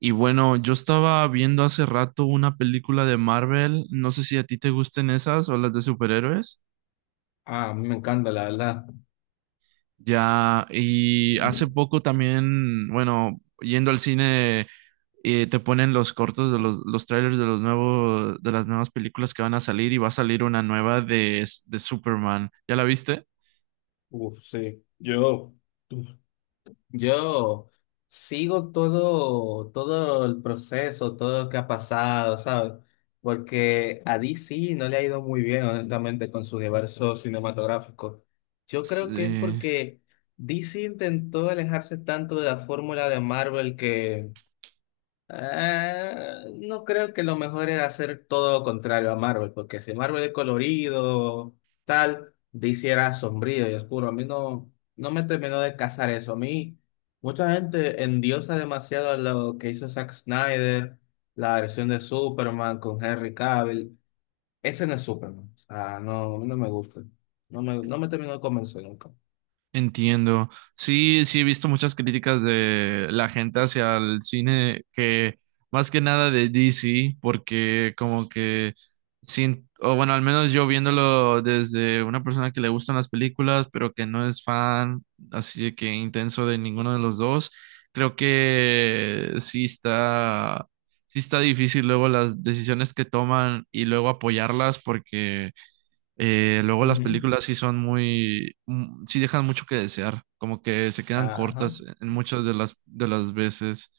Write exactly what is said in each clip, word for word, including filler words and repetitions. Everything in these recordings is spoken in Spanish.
Y bueno, yo estaba viendo hace rato una película de Marvel, no sé si a ti te gusten esas o las de superhéroes. Ah, a mí me encanta, la verdad. Ya, y hace poco también, bueno, yendo al cine, eh, te ponen los cortos de los, los trailers de los nuevos, de las nuevas películas que van a salir y va a salir una nueva de, de Superman. ¿Ya la viste? Uf, sí. Yo, uf, Yo sigo todo, todo el proceso, todo lo que ha pasado, ¿sabes? Porque a D C no le ha ido muy bien, honestamente, con su universo cinematográfico. Yo creo que es Sí. porque D C intentó alejarse tanto de la fórmula de Marvel que Ah, no creo que lo mejor era hacer todo lo contrario a Marvel, porque si Marvel es colorido, tal, D C era sombrío y oscuro. A mí no, no me terminó de casar eso. A mí, mucha gente endiosa demasiado a lo que hizo Zack Snyder, la versión de Superman con Henry Cavill. Ese no es Superman. O sea, no, a mí no me gusta. No me, no me terminó de convencer nunca. Entiendo. Sí, sí he visto muchas críticas de la gente hacia el cine que más que nada de D C, porque como que sin, o bueno, al menos yo viéndolo desde una persona que le gustan las películas, pero que no es fan, así de que intenso de ninguno de los dos, creo que sí está, sí está difícil luego las decisiones que toman y luego apoyarlas porque eh, luego las Ujú. películas sí son muy, mm, sí dejan mucho que desear, como que se quedan Ajá. cortas en muchas de las de las veces.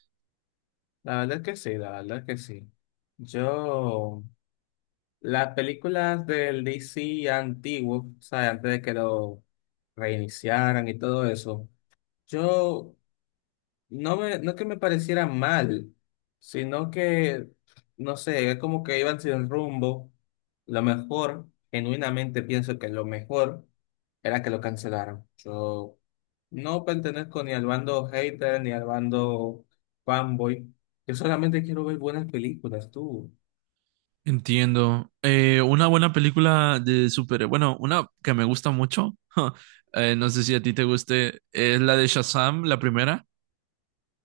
La verdad es que sí, la verdad es que sí. Yo. Las películas del D C antiguo, o sea, antes de que lo reiniciaran y todo eso, yo no me, no que me pareciera mal, sino que, no sé, es como que iban sin rumbo. Lo mejor, genuinamente pienso que lo mejor era que lo cancelaran. Yo no pertenezco ni al bando hater ni al bando fanboy. Yo solamente quiero ver buenas películas, tú. Entiendo. Eh, una buena película de super, bueno, una que me gusta mucho, eh, no sé si a ti te guste, es la de Shazam, la primera.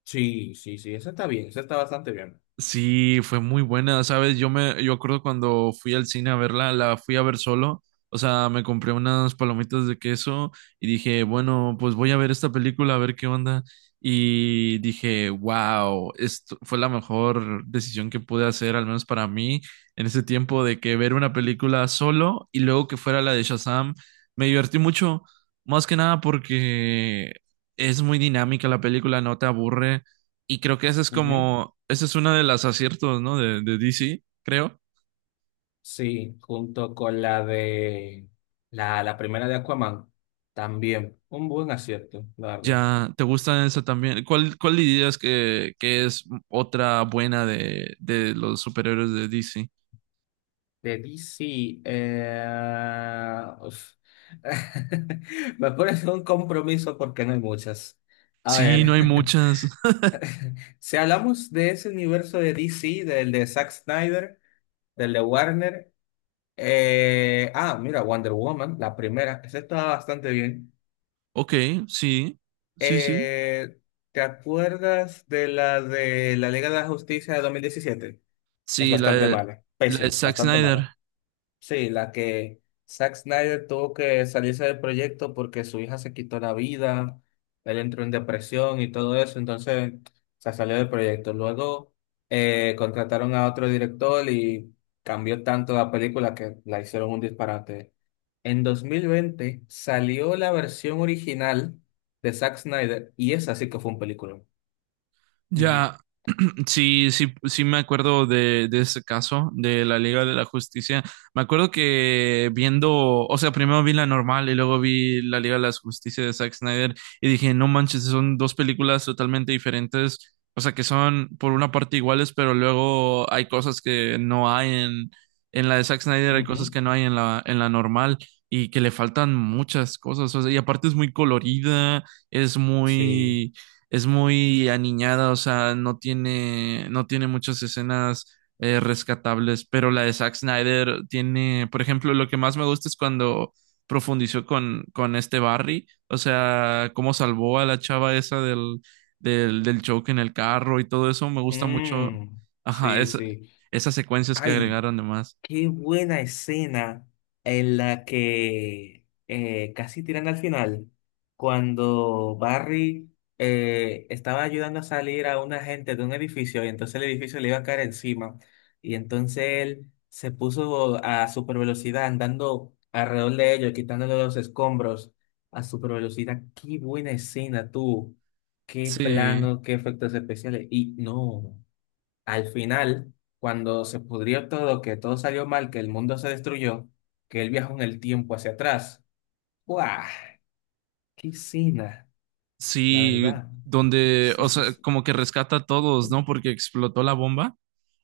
Sí, sí, sí, eso está bien, eso está bastante bien. Sí, fue muy buena, ¿sabes? Yo me, yo acuerdo cuando fui al cine a verla, la fui a ver solo, o sea, me compré unas palomitas de queso y dije, bueno, pues voy a ver esta película, a ver qué onda. Y dije, wow, esto fue la mejor decisión que pude hacer, al menos para mí, en ese tiempo de que ver una película solo y luego que fuera la de Shazam, me divertí mucho, más que nada porque es muy dinámica la película, no te aburre. Y creo que ese es Ujú. como, ese es uno de los aciertos, ¿no? De, de D C, creo. Sí, junto con la de la, la primera de Aquaman, también un buen acierto, la verdad. Ya, ¿te gusta esa también? ¿Cuál, cuál dirías que, que es otra buena de, de los superhéroes de D C? De D C, eh, uf. me pones en un compromiso porque no hay muchas. A Sí, no ver, hay muchas. si hablamos de ese universo de D C, del de Zack Snyder, del de Warner, eh, ah, mira, Wonder Woman, la primera, esa estaba bastante bien. Ok, sí, sí, sí. Eh, ¿te acuerdas de la de la Liga de la Justicia de dos mil diecisiete? Es Sí, la bastante de, mala, la de pésima, Zack bastante Snyder. mala. Sí, la que Zack Snyder tuvo que salirse del proyecto porque su hija se quitó la vida, él entró en depresión y todo eso, entonces se salió del proyecto. Luego eh, contrataron a otro director y cambió tanto la película que la hicieron un disparate. En dos mil veinte salió la versión original de Zack Snyder y esa sí que fue un película. Ujú, Ya, sí, sí, sí me acuerdo de, de ese caso de la Liga de la Justicia. Me acuerdo que viendo, o sea, primero vi la normal y luego vi la Liga de la Justicia de Zack Snyder y dije, no manches, son dos películas totalmente diferentes, o sea, que son por una parte iguales, pero luego hay cosas que no hay en, en la de Zack Snyder, hay cosas ujú, que no hay en la, en la normal y que le faltan muchas cosas, o sea, y aparte es muy colorida, es sí. muy es muy aniñada, o sea, no tiene, no tiene muchas escenas eh, rescatables, pero la de Zack Snyder tiene, por ejemplo, lo que más me gusta es cuando profundizó con, con este Barry, o sea, cómo salvó a la chava esa del, del, del choque en el carro y todo eso, me gusta mucho, Mm, ajá, sí, esa- sí. esas secuencias que Ay. agregaron además. Qué buena escena en la que eh, casi tiran al final, cuando Barry eh, estaba ayudando a salir a una gente de un edificio y entonces el edificio le iba a caer encima y entonces él se puso a super velocidad andando alrededor de ellos, quitándole los escombros a super velocidad. Qué buena escena tú, qué Sí, plano, qué efectos especiales y no. Al final, cuando se pudrió todo, que todo salió mal, que el mundo se destruyó, que él viajó en el tiempo hacia atrás. ¡Guau! ¡Qué cena! La sí, verdad. donde, Sí, o sí, sea, sí. como que rescata a todos, ¿no? Porque explotó la bomba.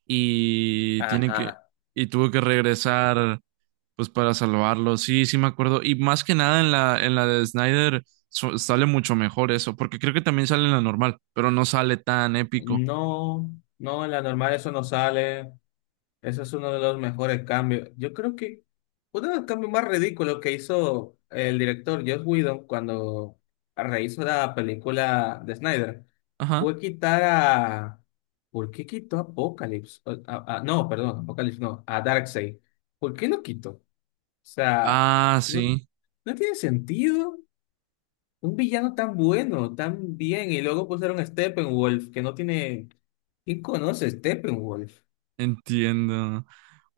y tiene que Ajá. y tuvo que regresar pues para salvarlo. Sí, sí me acuerdo y más que nada en la en la de Snyder so- sale mucho mejor eso, porque creo que también sale en la normal, pero no sale tan épico. No, no, en la normal eso no sale. Ese es uno de los mejores cambios. Yo creo que uno de los cambios más ridículos que hizo el director Joss Whedon cuando rehizo la película de Snyder Ajá. fue quitar a... ¿Por qué quitó a Apocalypse? O- a- a- no, perdón, Apocalypse no, a Darkseid. ¿Por qué lo quitó? O sea, Ah, no, sí, no tiene sentido un villano tan bueno, tan bien, y luego pusieron a Steppenwolf, que no tiene... ¿Quién conoce a Steppenwolf? entiendo.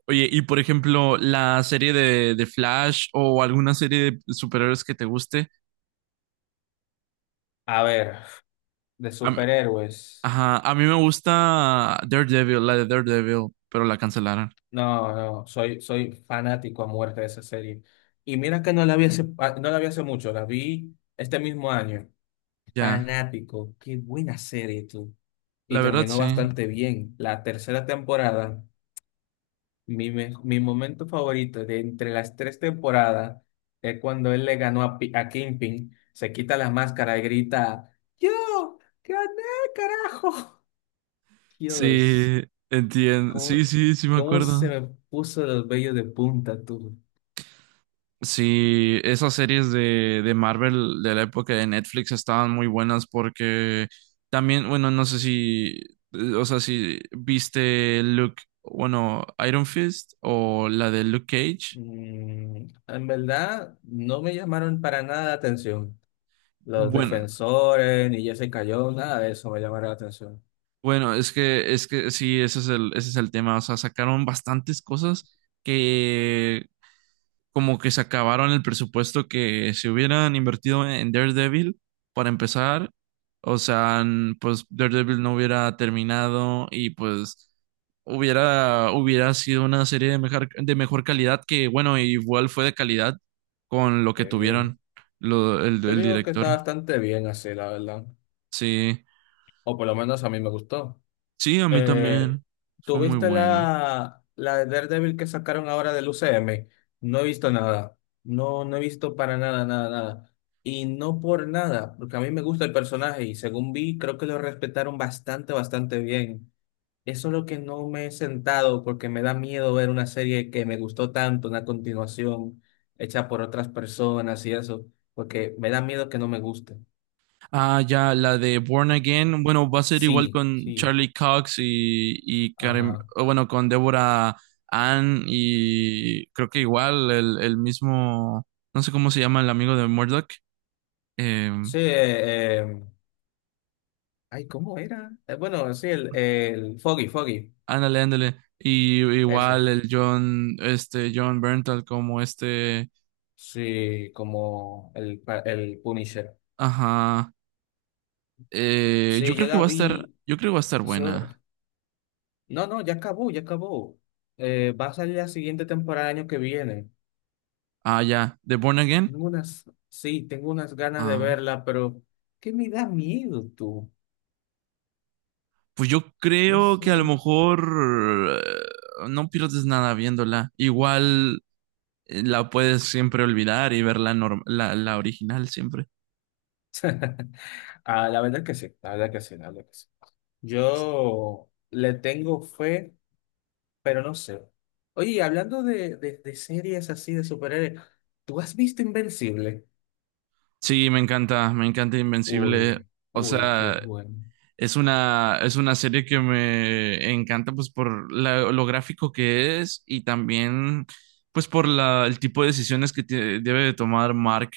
Oye, y por ejemplo, la serie de, de Flash o alguna serie de superhéroes que te guste. A ver. De A mí- superhéroes. ajá, a mí me gusta Daredevil, la de Daredevil, pero la cancelaron. No, no, soy, soy fanático a muerte de esa serie. Y mira que no la vi hace, ah, no la vi hace mucho, la vi este mismo año. Ya, Fanático, qué buena serie tú. Y la verdad terminó sí. bastante bien. La tercera temporada, mi, me- mi momento favorito de entre las tres temporadas es cuando él le ganó a, Pi- a Kingpin, se quita la máscara y grita, ¡Yo! ¡Gané, carajo! Dios. Sí, entiendo. ¿Cómo, Sí, sí, sí me cómo se acuerdo. me puso los vellos de punta tú? Sí, esas series de, de Marvel de la época de Netflix estaban muy buenas porque también, bueno, no sé si, eh, o sea, si viste Luke, bueno, Iron Fist o la de Luke Cage. Mm, en verdad, no me llamaron para nada la atención. Los Bueno, defensores, ni Jesse Cayó, nada de eso me llamaron la atención. bueno, es que, es que sí, ese es el, ese es el tema. O sea, sacaron bastantes cosas que como que se acabaron el presupuesto que se hubieran invertido en Daredevil para empezar. O sea, n- pues Daredevil no hubiera terminado y pues hubiera, hubiera sido una serie de mejor, de mejor calidad que, bueno, igual fue de calidad con lo que Sí. tuvieron lo- el, Yo el digo que está director. bastante bien así, la verdad. Sí, O por lo menos a mí me gustó. sí, a mí Eh, también. ¿tú Fue muy viste buena. la, la, de Daredevil que sacaron ahora del U C M? No he visto nada. No, no he visto para nada, nada, nada. Y no por nada, porque a mí me gusta el personaje y según vi, creo que lo respetaron bastante, bastante bien. Eso es lo que no me he sentado porque me da miedo ver una serie que me gustó tanto, una continuación hecha por otras personas y eso, porque me da miedo que no me guste. Ah, ya, la de Born Again, bueno, va a ser igual Sí, con sí, Charlie Cox y, y Karen, ajá. o bueno, con Deborah Ann y creo que igual el, el mismo, no sé cómo se llama el amigo de Murdoch, eh, Sí, eh, eh, Ay, ¿cómo era? Eh, bueno, sí, el, el Foggy, Foggy, ándale, ándale, y ese. igual el John, este, John Bernthal como este, Sí, como el, pa- el Punisher. ajá, eh, yo Sí, yo creo que la va a estar, vi. yo creo que va a estar Yo. buena. No, no, ya acabó, ya acabó. Eh, va a salir la siguiente temporada el año que viene. Ah, ya, de Born Again, Tengo unas, sí, tengo unas ganas de ah. verla, pero ¿qué me da miedo tú? Pues yo No creo sé. que a lo mejor eh, no pierdes nada viéndola. Igual eh, la puedes siempre olvidar y ver la, norm- la, la original siempre. Ah, la verdad que sí, la verdad que sí, la verdad que sí. Yo le tengo fe. Pero no sé. Oye, y hablando de, de, de series así de superhéroes, ¿tú has visto Invencible? Sí, me encanta, me encanta Invencible. Uy, O uy, qué sea, bueno. es una, es una serie que me encanta pues por la- lo gráfico que es y también pues por la, el tipo de decisiones que tie- debe de tomar Mark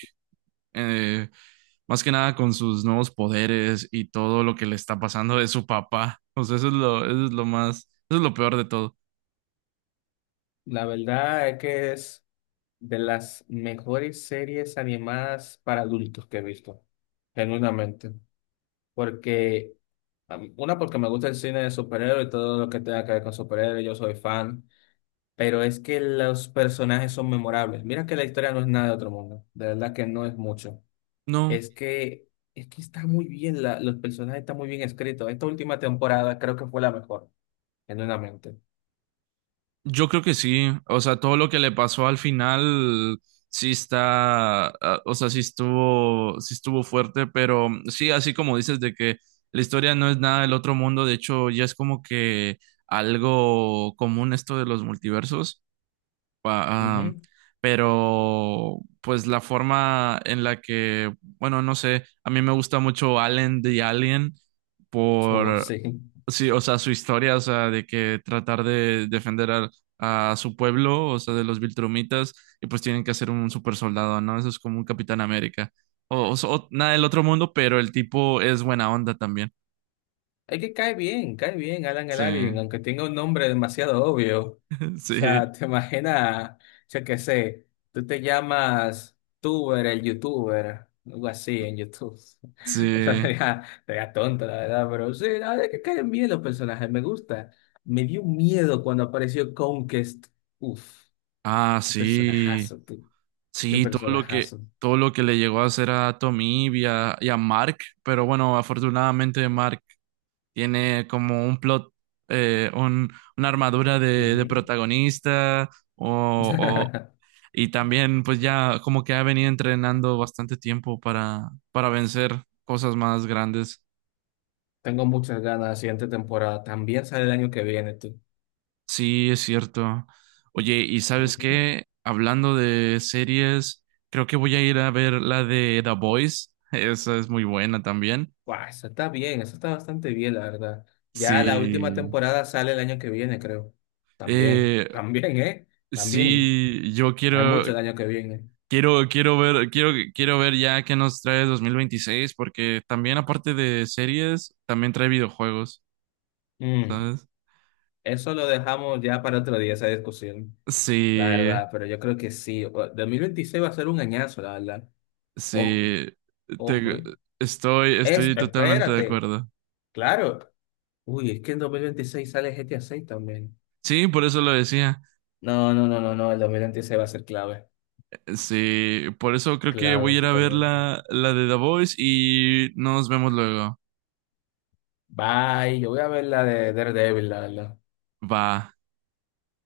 eh, más que nada con sus nuevos poderes y todo lo que le está pasando de su papá. O sea, eso es lo, eso es lo más, eso es lo peor de todo. La verdad es que es de las mejores series animadas para adultos que he visto, genuinamente. Porque, a una, porque me gusta el cine de superhéroes y todo lo que tenga que ver con superhéroes, yo soy fan. Pero es que los personajes son memorables. Mira que la historia no es nada de otro mundo. De verdad que no es mucho. No, Es que, es que está muy bien, la- los personajes están muy bien escritos. Esta última temporada creo que fue la mejor, genuinamente. yo creo que sí. O sea, todo lo que le pasó al final sí está, ah, o sea, sí estuvo, sí estuvo fuerte, pero sí, así como dices de que la historia no es nada del otro mundo, de hecho, ya es como que algo común esto de los multiversos. pa- am, Ujú. pero pues la forma en la que, bueno, no sé, a mí me gusta mucho Allen the Alien So, por, sí. sí, o sea, su historia, o sea, de que tratar de defender al- a, su pueblo, o sea, de los Viltrumitas, y pues tienen que hacer un super soldado, ¿no? Eso es como un Capitán América. O, o, so, o- nada del otro mundo, pero el tipo es buena onda también. Es que cae bien, cae bien Alan el Sí, Alien, aunque tenga un nombre demasiado obvio. O sí, sea, te imaginas, yo qué sé, tú te llamas Tuber, el YouTuber, algo así en YouTube. Eso sí. sería, sería tonto, la verdad, pero sí, la verdad es que caen bien los personajes, me gusta. Me dio miedo cuando apareció Conquest. Uf. Ah, Qué sí. personajazo, tú. Qué Sí, todo lo que, personajazo. todo lo que le llegó a hacer a Tommy y a, y a Mark, pero bueno, afortunadamente Mark tiene como un plot, eh, un, una armadura de, de Ujú. protagonista, o, o- y también pues ya como que ha venido entrenando bastante tiempo para, para vencer cosas más grandes. Tengo muchas ganas de la siguiente temporada. También sale el año que viene, tú. Sí, es cierto. Oye, ¿y sabes Ujú. qué? Hablando de series, creo que voy a ir a ver la de The Boys. Esa es muy buena también. Guau, eso está bien, eso está bastante bien, la verdad. Ya la última Sí, temporada sale el año que viene, creo. También, eh, también, ¿eh? También. sí, yo Hay quiero, mucho el año que viene. quiero, quiero ver, quiero, quiero ver ya qué nos trae dos mil veintiséis, porque también aparte de series, también trae videojuegos, Mm, ¿sabes? Eso lo dejamos ya para otro día, esa discusión, la Sí, verdad. Pero yo creo que sí. O- dos mil veintiséis va a ser un añazo, la verdad. Ojo, sí, ojo, te- ¿eh? estoy, Es, estoy totalmente de espérate, acuerdo. claro. Uy, es que en dos mil veintiséis sale G T A seis también. Sí, por eso lo decía. No, no, no, no, no, el dos mil veintiséis va a ser clave. Sí, por eso creo que voy Clave, a ir a ver totalmente. la, la de The Voice y nos vemos luego. Bye, yo voy a ver la de Daredevil, la verdad. Va.